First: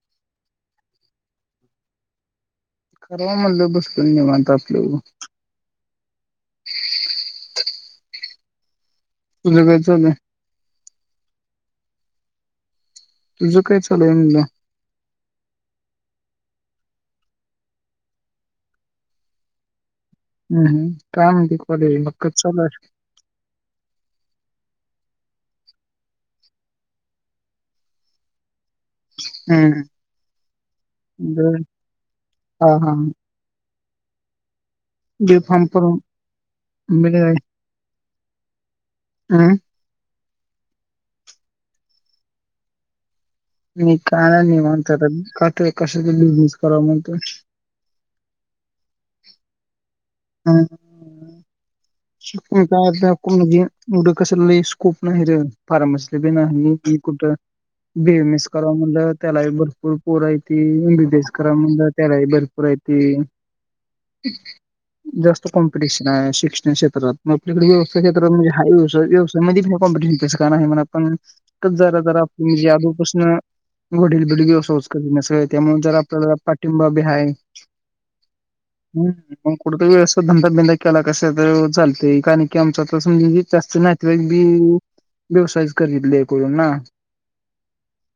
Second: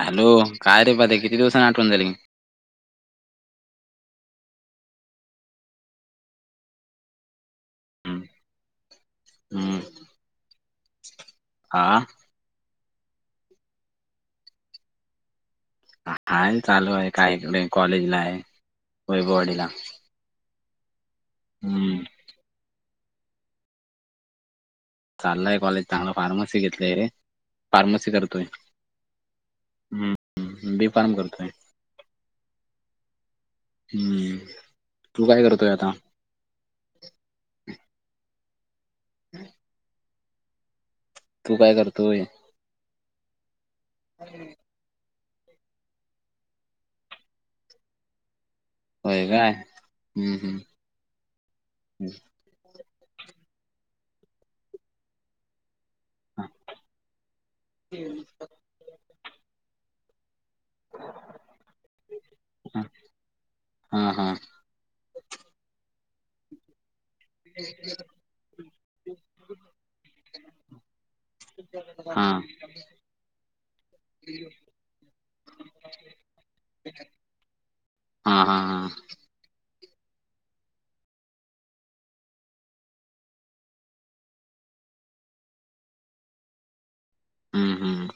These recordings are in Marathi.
हॅलो काय रे पत्यां किती दिवसाांनी आठवण झाली. करावा म्हणलं बसत निवांत आपल. हम्म, तुझ काय चालय. आ! तुझ काय चालू आहे म्हणलं. हा आहे चालू आहे काही मी कॉलेजला आहे वैभववाडीला. हूं हूं काय म्हणती कॉलेज हम्म मग कस चालू हाय. चाललाय कॉलेज चांगलं, फार्मसी घेतलंय रे फार्मसी करतोय. हम्म हूं हूं बी फार्म करतोय. बर हा हा हूं! बी फॉर्म करून मिळेल. तू काय करतोय? नाही, काय नाही निवांत [unintelligible] कशाचा बिझनेस करावा म्हणतोय. होय काय, हम्म, हम्म. का कोण दि एवढं कशात स्कोप नाहीरे. फार्मसी बी नाही कुठ बी एस मस एस कराव म्हणलं त्याला भरपूर पोरायत [unintelligible] करा म्हणलं त्यालाही भरपूर हा हायती. हा हा जास्त कॉम्पिटिशन आहे शिक्षण क्षेत्रात मग आपल्याकडे व्यवसाय [unintelligible] हा कॉम्पिटिशन पण काण आहे म्हणा आपण जरा जरा हा आप म्हणजे अजोबापासन वडील बिडसोच करण्या सग त्यामुळे जर आपल्याला पाठिंबा बी आहे. हा हा हां ह पण कुठ वेळेस धंदा बिंदा केला कस. [unintelligible] चाल कारण की आमचा तर जसे जास्त नातेवाई बी व्यवसायच करेतले करून ना हम्म हम्म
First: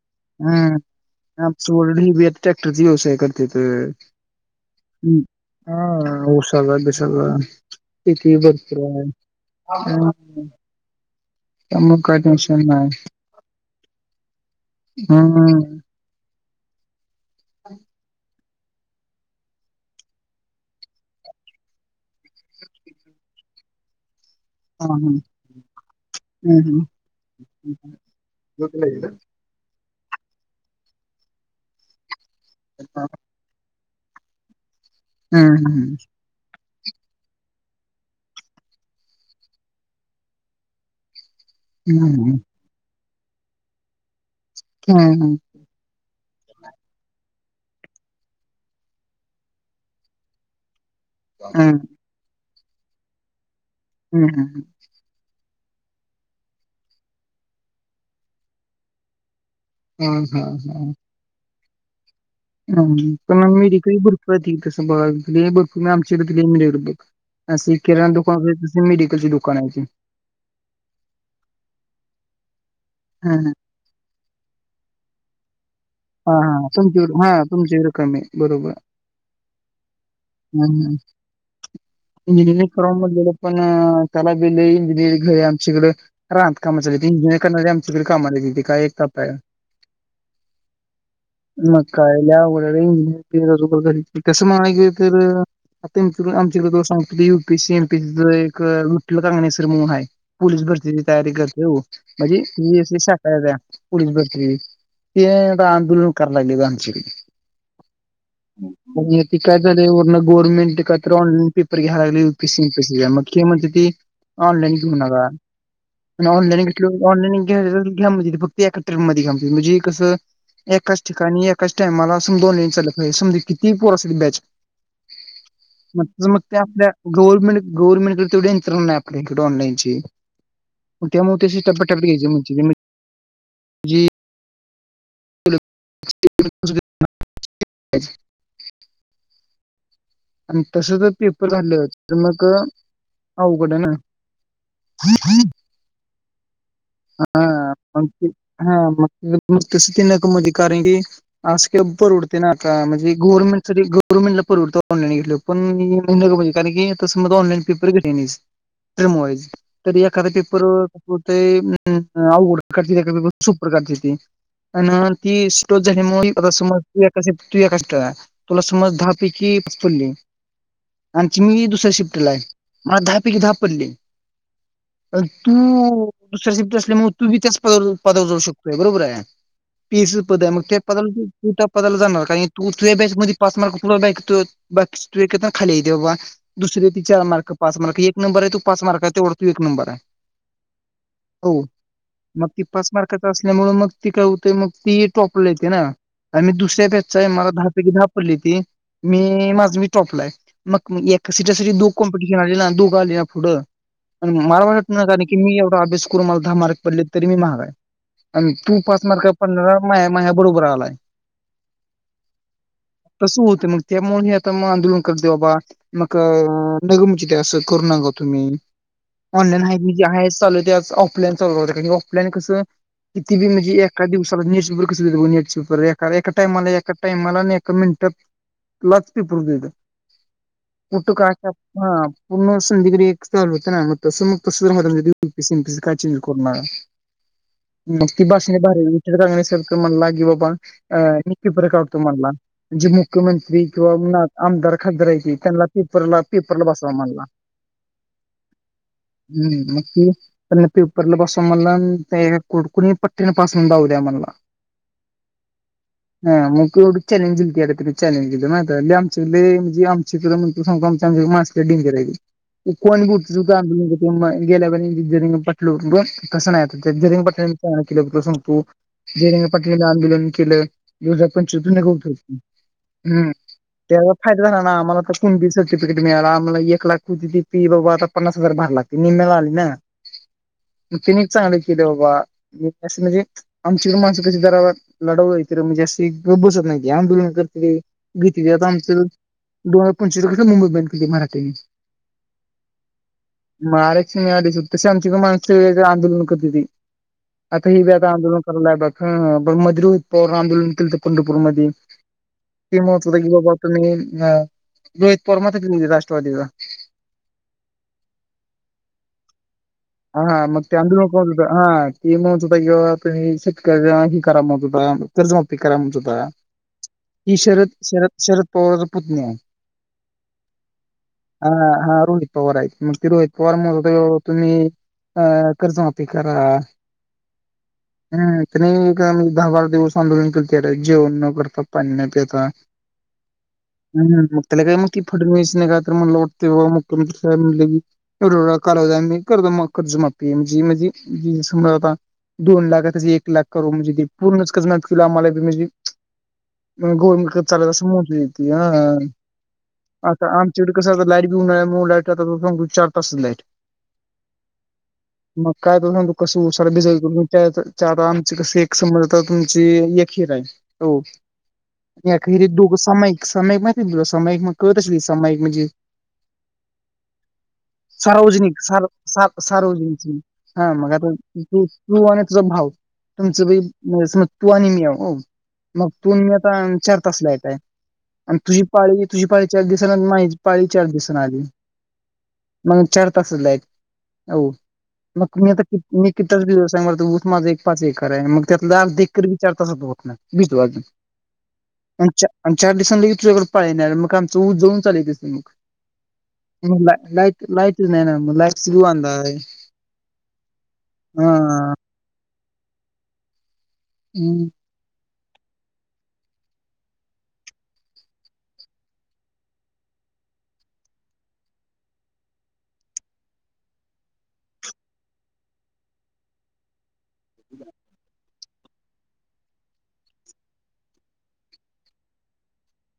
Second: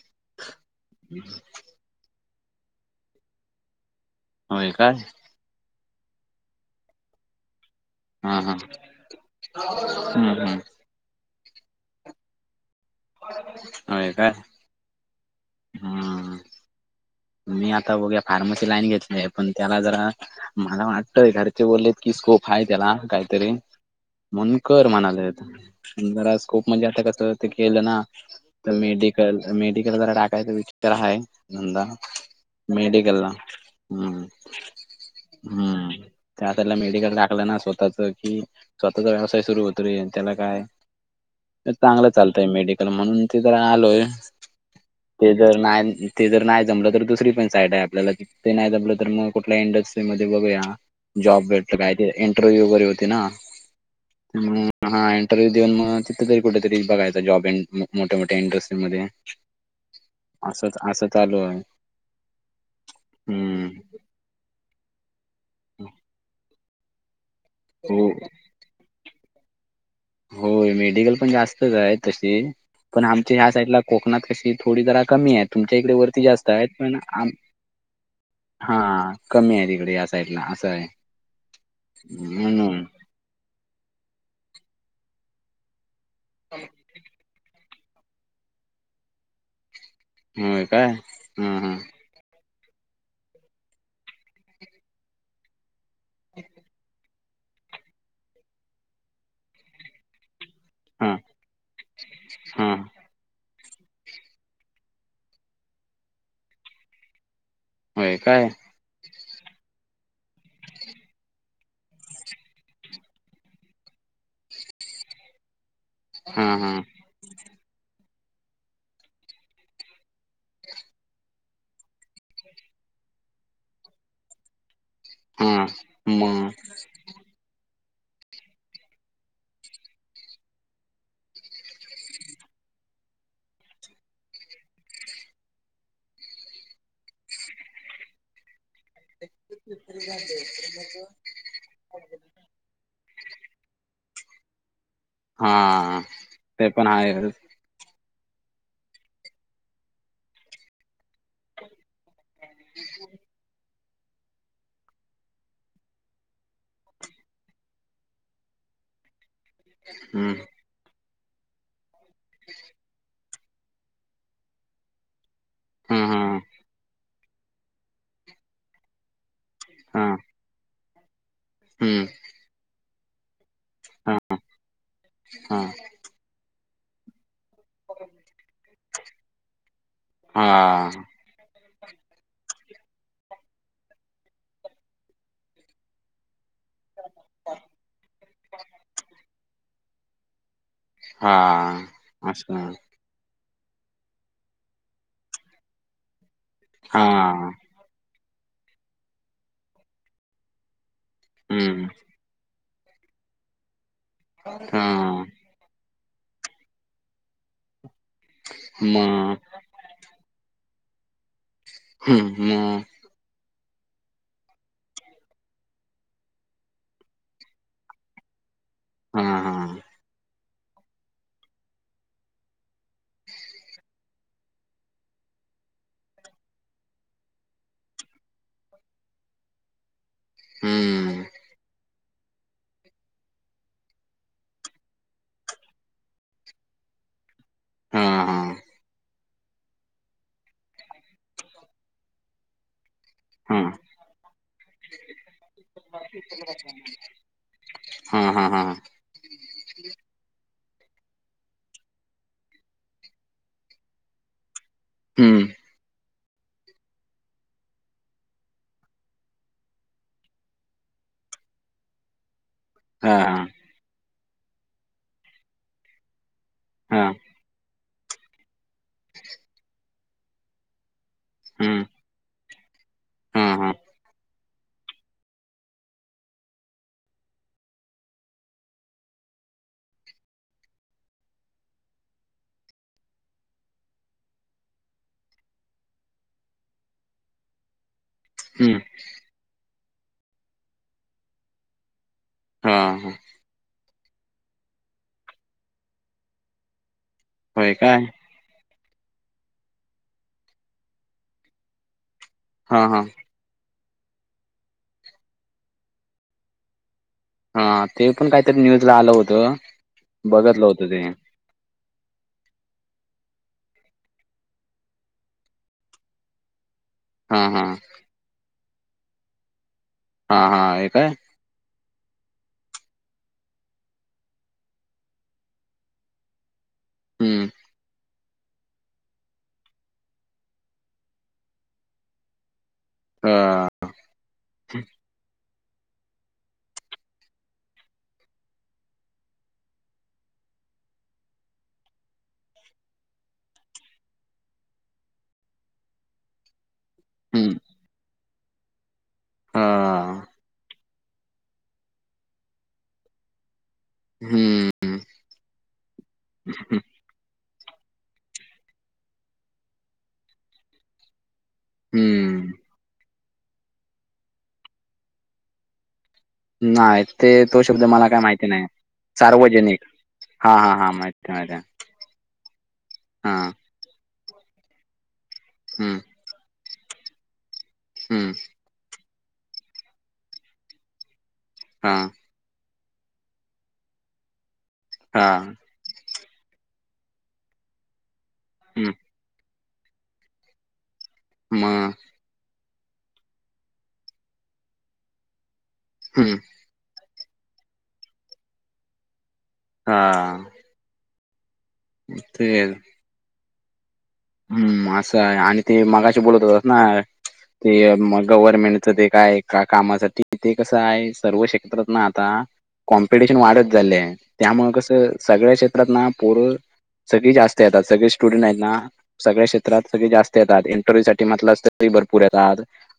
हम्म सोड ह बी ट्रॅक्टरचा व्यवसाय करतेत. होय काय. हम् हा [unintelligible] सगळं. किती हा हा बघत हां हम्म हम्म त्यामुळं काय टेन्शन नाई. होय काय? हा, हा हम्म मी आता बघुया, फार्मसी लाईन घेतलोय. पण त्याला जरा, मला वाटतय, घरचे बोललेत की स्कोप आहे त्याला, काहीतरी. म्हनून कर म्हणालायत. जरा स्कोप म्हणजे आता कसं, ते केलं ना,, तर मेडिकल मेडिकल जरा टाकायचं विचार आहे, धंदा. मेडीकलला, हम्म, हम्म, हम्म त्याकडला मेडिकल टाकलं ना स्वतःच की स्वतःचा व्यवसाय सुरू होतो रे, त्याला काय. चांगलं चालतय मेडिकल, म्हणून ते जरा आलोय, ते जर नाय ते जर नाही जमलं तर दुसरी पण साईट आहे आपल्याला,, ते नाही जमलं तर मग कुठल्या इंडस्ट्री मध्ये बघूया. जॉब भेटतो काय? ते इंटरव्ह्यू वगैरे होतो ना, हा इंटरव्हू देऊन मग तिथं तरी कुठेतरी बघायचा जॉब, मोठ्या मोठ्या इंडस्ट्री मध्ये. असं, असं चालू आहे. ह, पण मग हम्म मेडिकल भरपूर हायत, तसं भरपूर आमच्याकडे [unintelligible] अस हो किराणा दुकानं हायती, तसं मेडकलची दुकानं हायती. होय, मेडिकल पण जास्तच आहे तशी, पण हा आमच्या ह्या साईडला कोकणात कशी थोडी जरा कमी आहेत, तुमच्या इकडे वर ती हा हा जास्त हा आहेत पण, तुमच्याकडे आ हा तुमच्याकडे कमी आहे बरोबर. हा कमी आहेत इकडं या साईडला, असं आहे. इंजिनिअरिंग म्हणून कराव म्हनलेलो. पण, त्याला बि लय इंजिनिअरिंग घर, आमच्याकडे राहत कामाचा इंजिनिअरंग करणार. तिकडे कामाला ऐकण्याची,, काय एकच आय. होय काय? हा हा मग काय लय आवगड आय रे तसं मानायला गेलं तर आमच्याकडे तुला सांगतो, U P C M, P च एक विठ्ठल कगणेसर मनुन हाय पोलीस भरतीची हा तयारी करतय, हो, हा म्हणजे शाखा आहे. पोलीस भरती, ते आता आंदोलन करायला लागलेत आमचे. होय काय? पण ते काय झाले वर्ण गव्हर्मेंट काय तर ऑनलाईन पेपर घ्याय लागलेय यू, पी, सी, सी मग ते म्हणत ते ऑनलाईन घेऊ नका. हा ऑनलाइन हा घेतल ऑनलाईन घ्या म्हणे फक्त एकात्रीत मध्ये घ्या म्हणजे कसं एकाच ठिकाणी, एकाच टाईमाला समदी बोलून चालत नाही समज किती पोर असली बॅच मग, मग ते आपल्या गव्हर्मेंट, गव्हर्मंटडे कडे तेवढी इन्कम नाही आपल्या इकडे ऑनलाईनची. त्यामुळे त्याशी टप्प्याटप्प्याने घ्यायचे, म्हणजे जी स [unintelligible] तरी जातयऽ [unintelligible] आणि तसं जर पेपर झाल, तर मग अवगड हाय ना. खई खई [unintelligible] हां.. ते पण आहे. ह [unintelligible] कारण की, आस परवडतय. तन आता गवर्नमेंट साठी पेपर म्हटलं परवडत ऑलाईन घेतल्यावर पण नको भाई कारण की तसं म ऑनलाइन पेपर घेतय नाहीस. तर मयज. [unintelligible] तरी एखादा हम्म पेपरते अ अवघड काढते, एखाद्या पेपर सोप काढती ते. आणि ती स्टो हम्म हम्म [unintelligible] समजका एका तुला समज दहा पैकी हा पडली आणि मी दुसऱ्या हम्म शिफ्टीला आहे मला दहा पैकी, दहा पडली हा तू दुसऱ्या शिफ्टला असल्यामुळे तू् बी त्याच पदावर, पदावर जाऊ शकतोय बरोबर आहे. तीस पद हा आहे मग त्या पदाला तु तू टप्प्या झाला जाणार कारण तू तुझ्या बॅच मध्ये पाच मार्क बाकी व [unintelligible] खाली येईल देवबा. दुसर आहे ते चार मार्क, पाच मार्क एक नंबर आहे तो पाच मार्कच्या वरती एक नंबर आहे. हा हो हा मग ती असं पाच एक मार्काच असल्यामुळे मग ती काय होतय मग ती टॉपला येते ना अन् मी दुसऱ्या हा बॅचचा आहे मला द दहा पैकी दहा पडले होते तर माझ मी टॉपला आहे मग एका सिटासाठी हम्म दोन काॅम तू काय त्याच्यापुढे मला हा वाटेना की मी एवढा अभ्यास करून मला दहा मार्क पडले तरी मी माघ आहे तू पाच मार्कावर मग पंधरा म्या, म्या पुढं उभं राहावं लागेल. हम्म, हम्म. तसं होते मग त्यामुळे मी आता मग आंदोलन करते बाबा. मग नगमची ते कॅन्सल करू नका हो तुम्ही. हा हा ऑनलाईन आहे जे आहे चालू दे आ ऑफलाईन चालू राहु द्या ऑफलाइन चालू द्या की ऑफलाईन कसं किती बी म्हणजे एका दिवसाला न्यूज पेपर कस देता बघा न्यूज पेपर एका, एका टाईमला, एका टाईमाला, एका मिनटात लाख पेपर देतात. हम्म. पुठ काश हा प पुर्ण सम दिग्री एकस ना म स सुम त म प स [unintelligible] काय चेंज करणार हा मग ती हा भाष बाहेरुन गणेश सर ला म्हणला की बाबा अ नी पेपर काढतो म्हणला. जे हा मुख्यमंत्री किंवा आमदार, खासदार आहेतील त्यांना पेपरला, पेपरला बसावा म्हणला. [unintelligible] हा, हा, हा, ह. हम्म मग ते त्यांना पेपरला बसवा म्हणला कुणी पठ्ठ्याला पासून होऊन दाऊदया म्हणाला. हम्म.. हा मग चॅलेंजलीड चलेज लय आमच लय. शिक तूला सांगु का आमच्या, आमच्या मास्टर किम केल्या हाय की. कोणी हा बुरत आोल [unintelligible] गेल्यापर्य पटलूवर.. कसं नाही हा रंगपट्टनी केलं सांगतो जरंगपट्टणी आदोलन केलं. दवज आपण चकून नाही हम्म ख शकतो हम् हा हा त्या फायदा झाला ना आमलाता कोणती सर्टिफिकेट मिळाला आम्हाला एक लाख कोणती फी बाबा आ पन्नास हजार भार लागती. ती निमेला आली ना. फिन चांगली किले बाबा म म्हणजे आमच्याकडडे माणसिकच्या दरावर लढवलं तर म्हणजे अस गप बसत नाही आंदोलन करते. घेत आता हम्म आमच दोन हजार पंचावीस क मुंबई बली मराठी हा हा मार सिंग या दिस. तसे आमची का माणस वेगळे आंदोलनक होत होती आता होय ह ब काय आता आंदोलन ह मजर प आंदोलन केलं पंढरपूर मध्ये ते हा हा महत्व की बाबा तुमही अ रोहित परर्मालेली राष्ट्रवादीला हा ते पण काहीतरी न्यूजला आलं होतं. हा हा मे बघितलं होतं ते अंद्र. हा की म्हण होता किंवा शेतक ह करा म्हण होता कर्जमाती करा म्हणत होता. ही हा हा शरद शरद शरद पवारचा पुत्नी आहे. हा हा हे काय? हा हा रोहित पवार आहेत मग ते रोहित पवार म्ह तुम्ही अ कर्जुमाप करा. हम्म. हम् नाही दहा बारा दिवस आंदोलन केलंर जेवण न करता पाणी न प्याता [unintelligible] हा. ह मग त्याला काय मग ती फडणवीस नाही का तर मला वाटत मुख्यमंत्री साहेब म्हणले की एवढं एढ कालव मी कर्ज कर्जमाफी म्हणजे म्हणजे समजता. दोन लाखा त्या एक लाख करू म्हणजे ते पूर्णच कजमला आम्हाला म्हणजे म गोोलमत [unintelligible] हं, चालतसं मोज येते ह. हां, आता आमच्याकड कसं आ लाईट बिऊ न म लाईट सग चार तासच लाईट हम्म. मग काय तरग तू कसं हं, बिजता आमचे कस एक समज तुमची एक हीर आहे. हो. री हं. दू समयिक सयक मा समयिक म कतस समायिक म्हणजे [unintelligible] नाही ते तो शब्द मला काय माहिती नाही स सार्वजन हा मग आता तू माहिती आहे. तू आणि तुझा भाव तुमचं हां, बी म तू आणि मी आ. मग हं, तू मी आता चार तासला येतय हं, आणि तुझी पाळी तुझी पाळी चार दिवस माहि पाळी चार दिवसाां आली. हा. मग चार तास आहेत [unintelligible] हो मग मी हां, आता कि मी कितीच ब सांगणार च माझा एक पाच एकर आहे मग त्यातला हं, जाग दे. विचार तस बघ बिजूजून [unintelligible] [unintelligible] आणि आणि चार दिसां लगे तुझ्याकडे पाळ येणार मग आमं ऊस जऊन चालयच असं मग हम्. लाईट लाईटच नाही ना लाईटस बीवाध [unintelligible] आहे. हा. हा. हो ते हम्म. हम्म असं आहे आणि ते मगाशी बोलत होतात ना. ते मग गव्हर्मेंटचं ते काय का कामासाठी ते कसं आहे सर्व क्षेत्रात ना आता कॉम्पिटिशन वाढत झालेय त्यामुळं कसं सगळ्या क्षेत्रात ना पोर. सगळी जास्त आहेत आता सगळे स्टुडंट आहेत ना. सगळ्या क्षेत्रात सगळे जास्त येतात इंटरव्ह्यू साठी म्हटलं तरी भरपूर येतात.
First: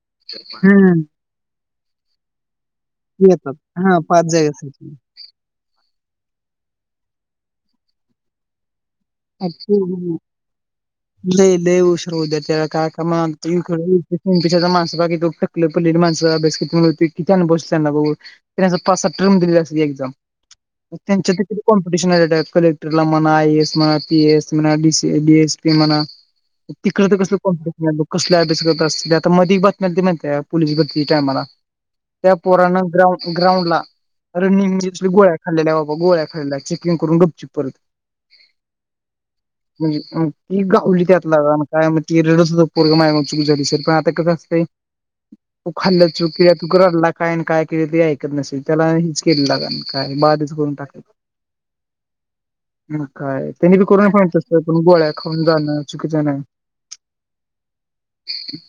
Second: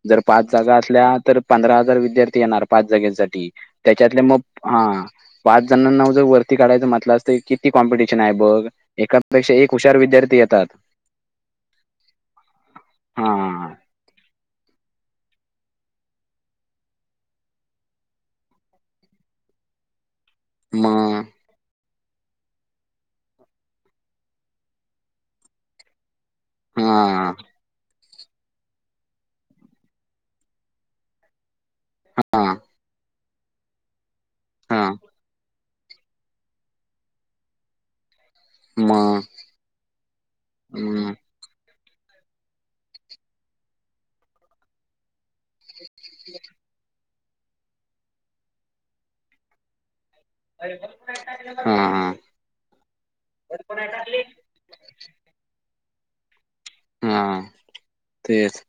जर पाच जागा हम्म. असल्या तर पंधरा हजार विद्यार्थी येणार? पाच जागांसाठी येतात हा त्याच्यातले पाच मग हा. जागेसाठी पाच जणांना जर वरती काढायचं म्हटलं असं किती कॉम्पिटिशन आहे बघ एका ऐका पेक्षा एक हुशार विद्यार्थी येतात. लई ल उशरू द्या त्या काय का इ हा माणसकी [unintelligible] त [inaudible] आप प माणचा अभ्यास किती बस त्यांना त्यां पाच सात टर्म दिलेला अस एक्झाम मग त्यांच्यात किती कॉम्पिटिशन आहे कलेक्टरला म्हणा आयस म्हण. स म्ह एस पी म तिकड तर कस हा [unintelligible] कसले अभ्यास करत असतील आता मध बातम्या ते माहिती पोललीस भरतीच्या तायमाळा त्या हा पुोराण ग्राउं ग्राउंड ला हा रणिंगीस गो्या खाल्ल्या बाबा गोळ्या खाल्ल्या चेकिंग करून गपची [unintelligible] परत मग म्हणजे ती गावली हम्म त्यात काय ती रेडच हो पोर चुक झाली सर पण आता कसं असत. उ खाल् चुकी तु कल् ला. काय काय केले ते ऐकत नसेल त्याला हेच केले लाग काय बा. हा हा. काय त्यांनी बी करून पण गोळ्या खाऊन जाण चुकीचं नाही? हा तेच.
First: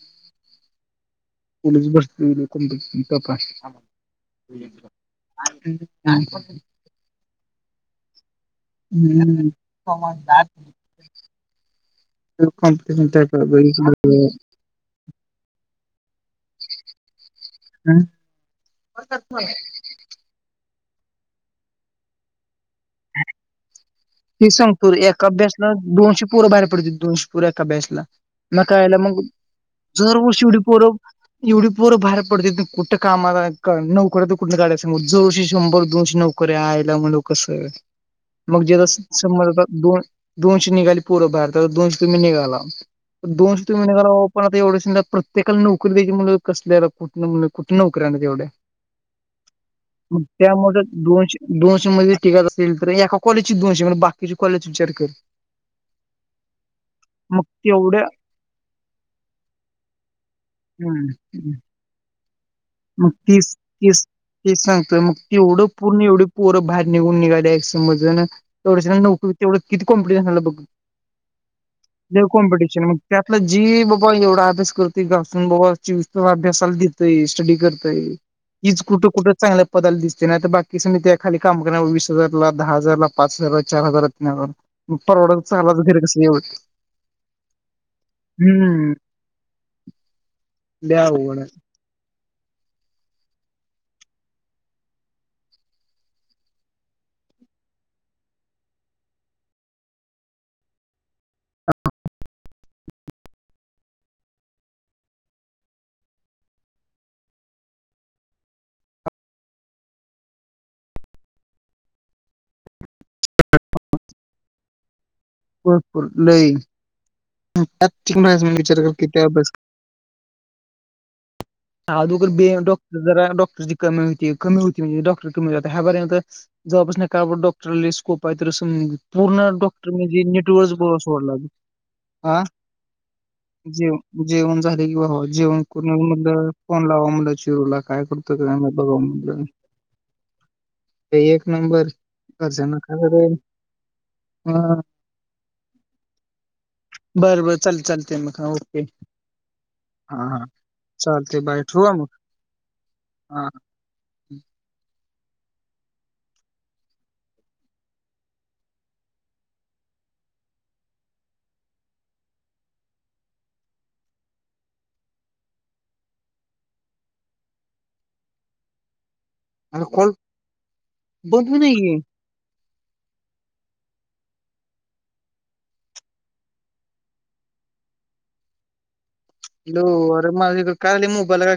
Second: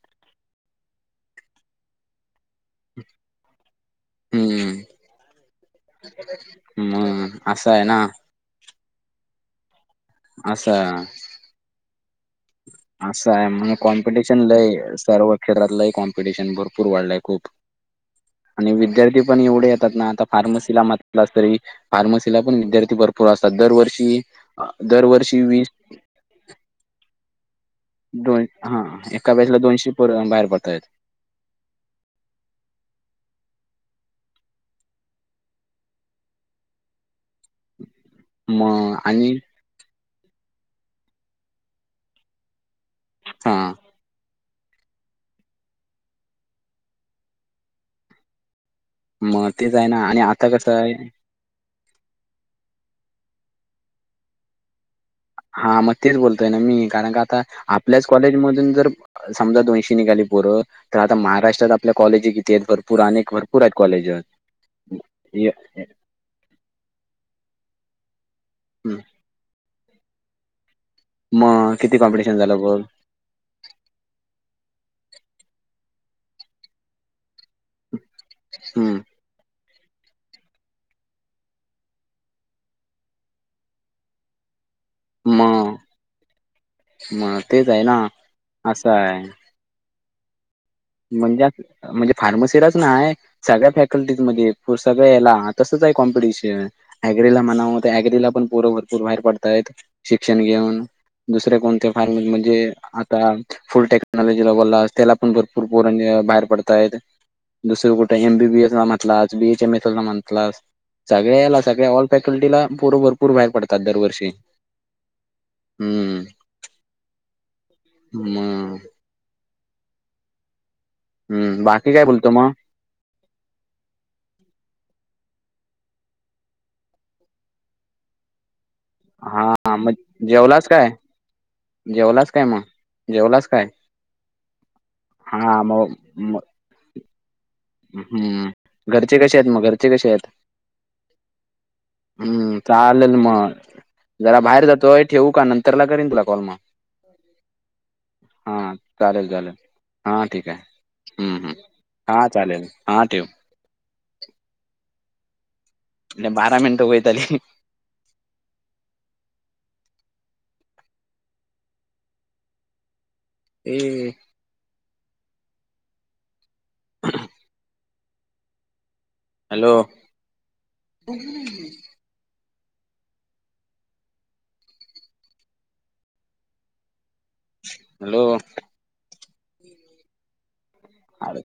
[unintelligible] हम्म [unintelligible] हम्म असं आहे ना? हम्म कमवतात. असं असं आहे म्हण कॉम्पिटिशन लय सर्व क्षेत्रात कॉम्पिटिशन भरपूर वाढलंय खूप आणि विद्यार्थी पण एवढे आहेत. आता फार्मसीला म्हटला अस तरी फार्मसीला पण विद्यार्थी भरपूर असतात दरवर्षी. ते अ सांगतो एका दरवर्षी वीस बॅचला दोनशे पोर बाहेर पडतील दोनशे पोर एका बॅचला. दोन हा नकायला मग एका बॅचला दोनशे जर पोरं वर्षी बाहेर एवढी पडतायत पोर एवढी पोरं बाहेर मग [unintelligible] आणि दोन दोनशे निघाली पोर भारतात दोनशे तुम्ही निघाला हा दोनशे तुम्ही निघाला. पण आता एवढे स प्रत्येकाला नोकरी द्यायची म्हटल्यावर कसल कुठं नोकरी आण ऐवढ्या. मग ते जा आहेना आणि आता कसं आहे? दोनशे दोनशे मध्ये टिगत असेल तर एका कॉलेजची दोनशे म्हणजे बाकीची कॉलेजच विचार कर. हा मग तेच बोलतोय ना मी कारण का आता मग तेवढ्या आपल्याच कॉलेजमधून जर समजा दोनशी निघाली पोर तर हम्म आता हम्म. महाराष्ट्रात आपल्या कॉलेजी किती आहेत बघ. मग तीस तीस तीस सांगतोय मग ती एवढं पूर्ण एवढी पोरं बाहेर निघून निघाल्या एक्समज तेवढ लोक तेवढं किती कॉम्पिटिशन झालं बघ? मग किती झालं बघ कॉम्पिटिशन म त्यातलं जी बाबा एवढा अभ्यास करते घासून बाबा चौवीस तास अभ्यासाला देतोय? स्टडी करतय हिच हम्म. कुठ कुठ. चांगल्या पदाला दिसते नाही तर बाकी सगळी त्या खाली काम करण्याला वीस हजारला दहा हजारला पाच हजारला चार हजार परवड चाल मग अस घर कस होईल मग तेच आहे ना असं हम्म. आहे लय अवघड म्हणजे आहे म्हणजे फार्मसीलाच ना आहे? सगळ्या फॅकल्टीजमध्ये सगळ्या याला तसंच आहे कॉम्पिटिशन? ॲग्री ला म्हणाव ॲग्रीला पण भरपूर बाहेर पडतायत शिक्षण घेऊन. दुसरे कोणते फार्म म्हणजे आता फुल टेक्नॉलॉजीला बोलला अस त्याला पण भरपूर पोर बाहेर पडतायत. दुसरं कुठे एम बीबीएस म्हटलास बीएचएमएसल ला म्हणलास. सगळ्याला सगळ्या ऑल फॅकल्टीला पोर भरपूर बाहेर पडतात दरवर्षी? भरपूर हम्म लई त्यात ठिक मग म विचार कर किती अभ्यास हम्म बा आगोदर बो एम डॉक्टर जरा डॉक्टरची कमी होती कमी होती म्हणजे डॉक्टर कमी ह्यापर्यंत. जवळपासून का डॉक्टरला स्कोप आहे तस पूर्ण हा डॉक्टर मग म्हणजे जेवलास काय? नेटवर सोडला जेवलाच हा-? काय मग? जेवलाच काय? जेव जेवण झाले कि बावा जेवण हा करून मग म म्हणल फोन लावावा तुला. काय करतोय हम्म. काय बघाव घरचे कसे म्हटलं. आहेत मग? घरचे कसे आहेत? ते एक नंबर हम्म अशाना खराब चालेल होईल. मग. जरा बाहेर जातोय ठेवू का नंतर ला करेन तुला कॉल मग? बर बर चालतय चालतय म हा ओके चालेल चालेल. हा हा ठीक आहे. हम्म चालते हम्म. बाय? ठेवु का मग? हा चालेल हा ठेव. हां म्ह बारा मिनटं वहयीत आली. ह [unintelligible] हॅलो ह कोण होतबी नाईय. हॅलो! हॅलो माझ्या कड काय आणि मोबाईल य होर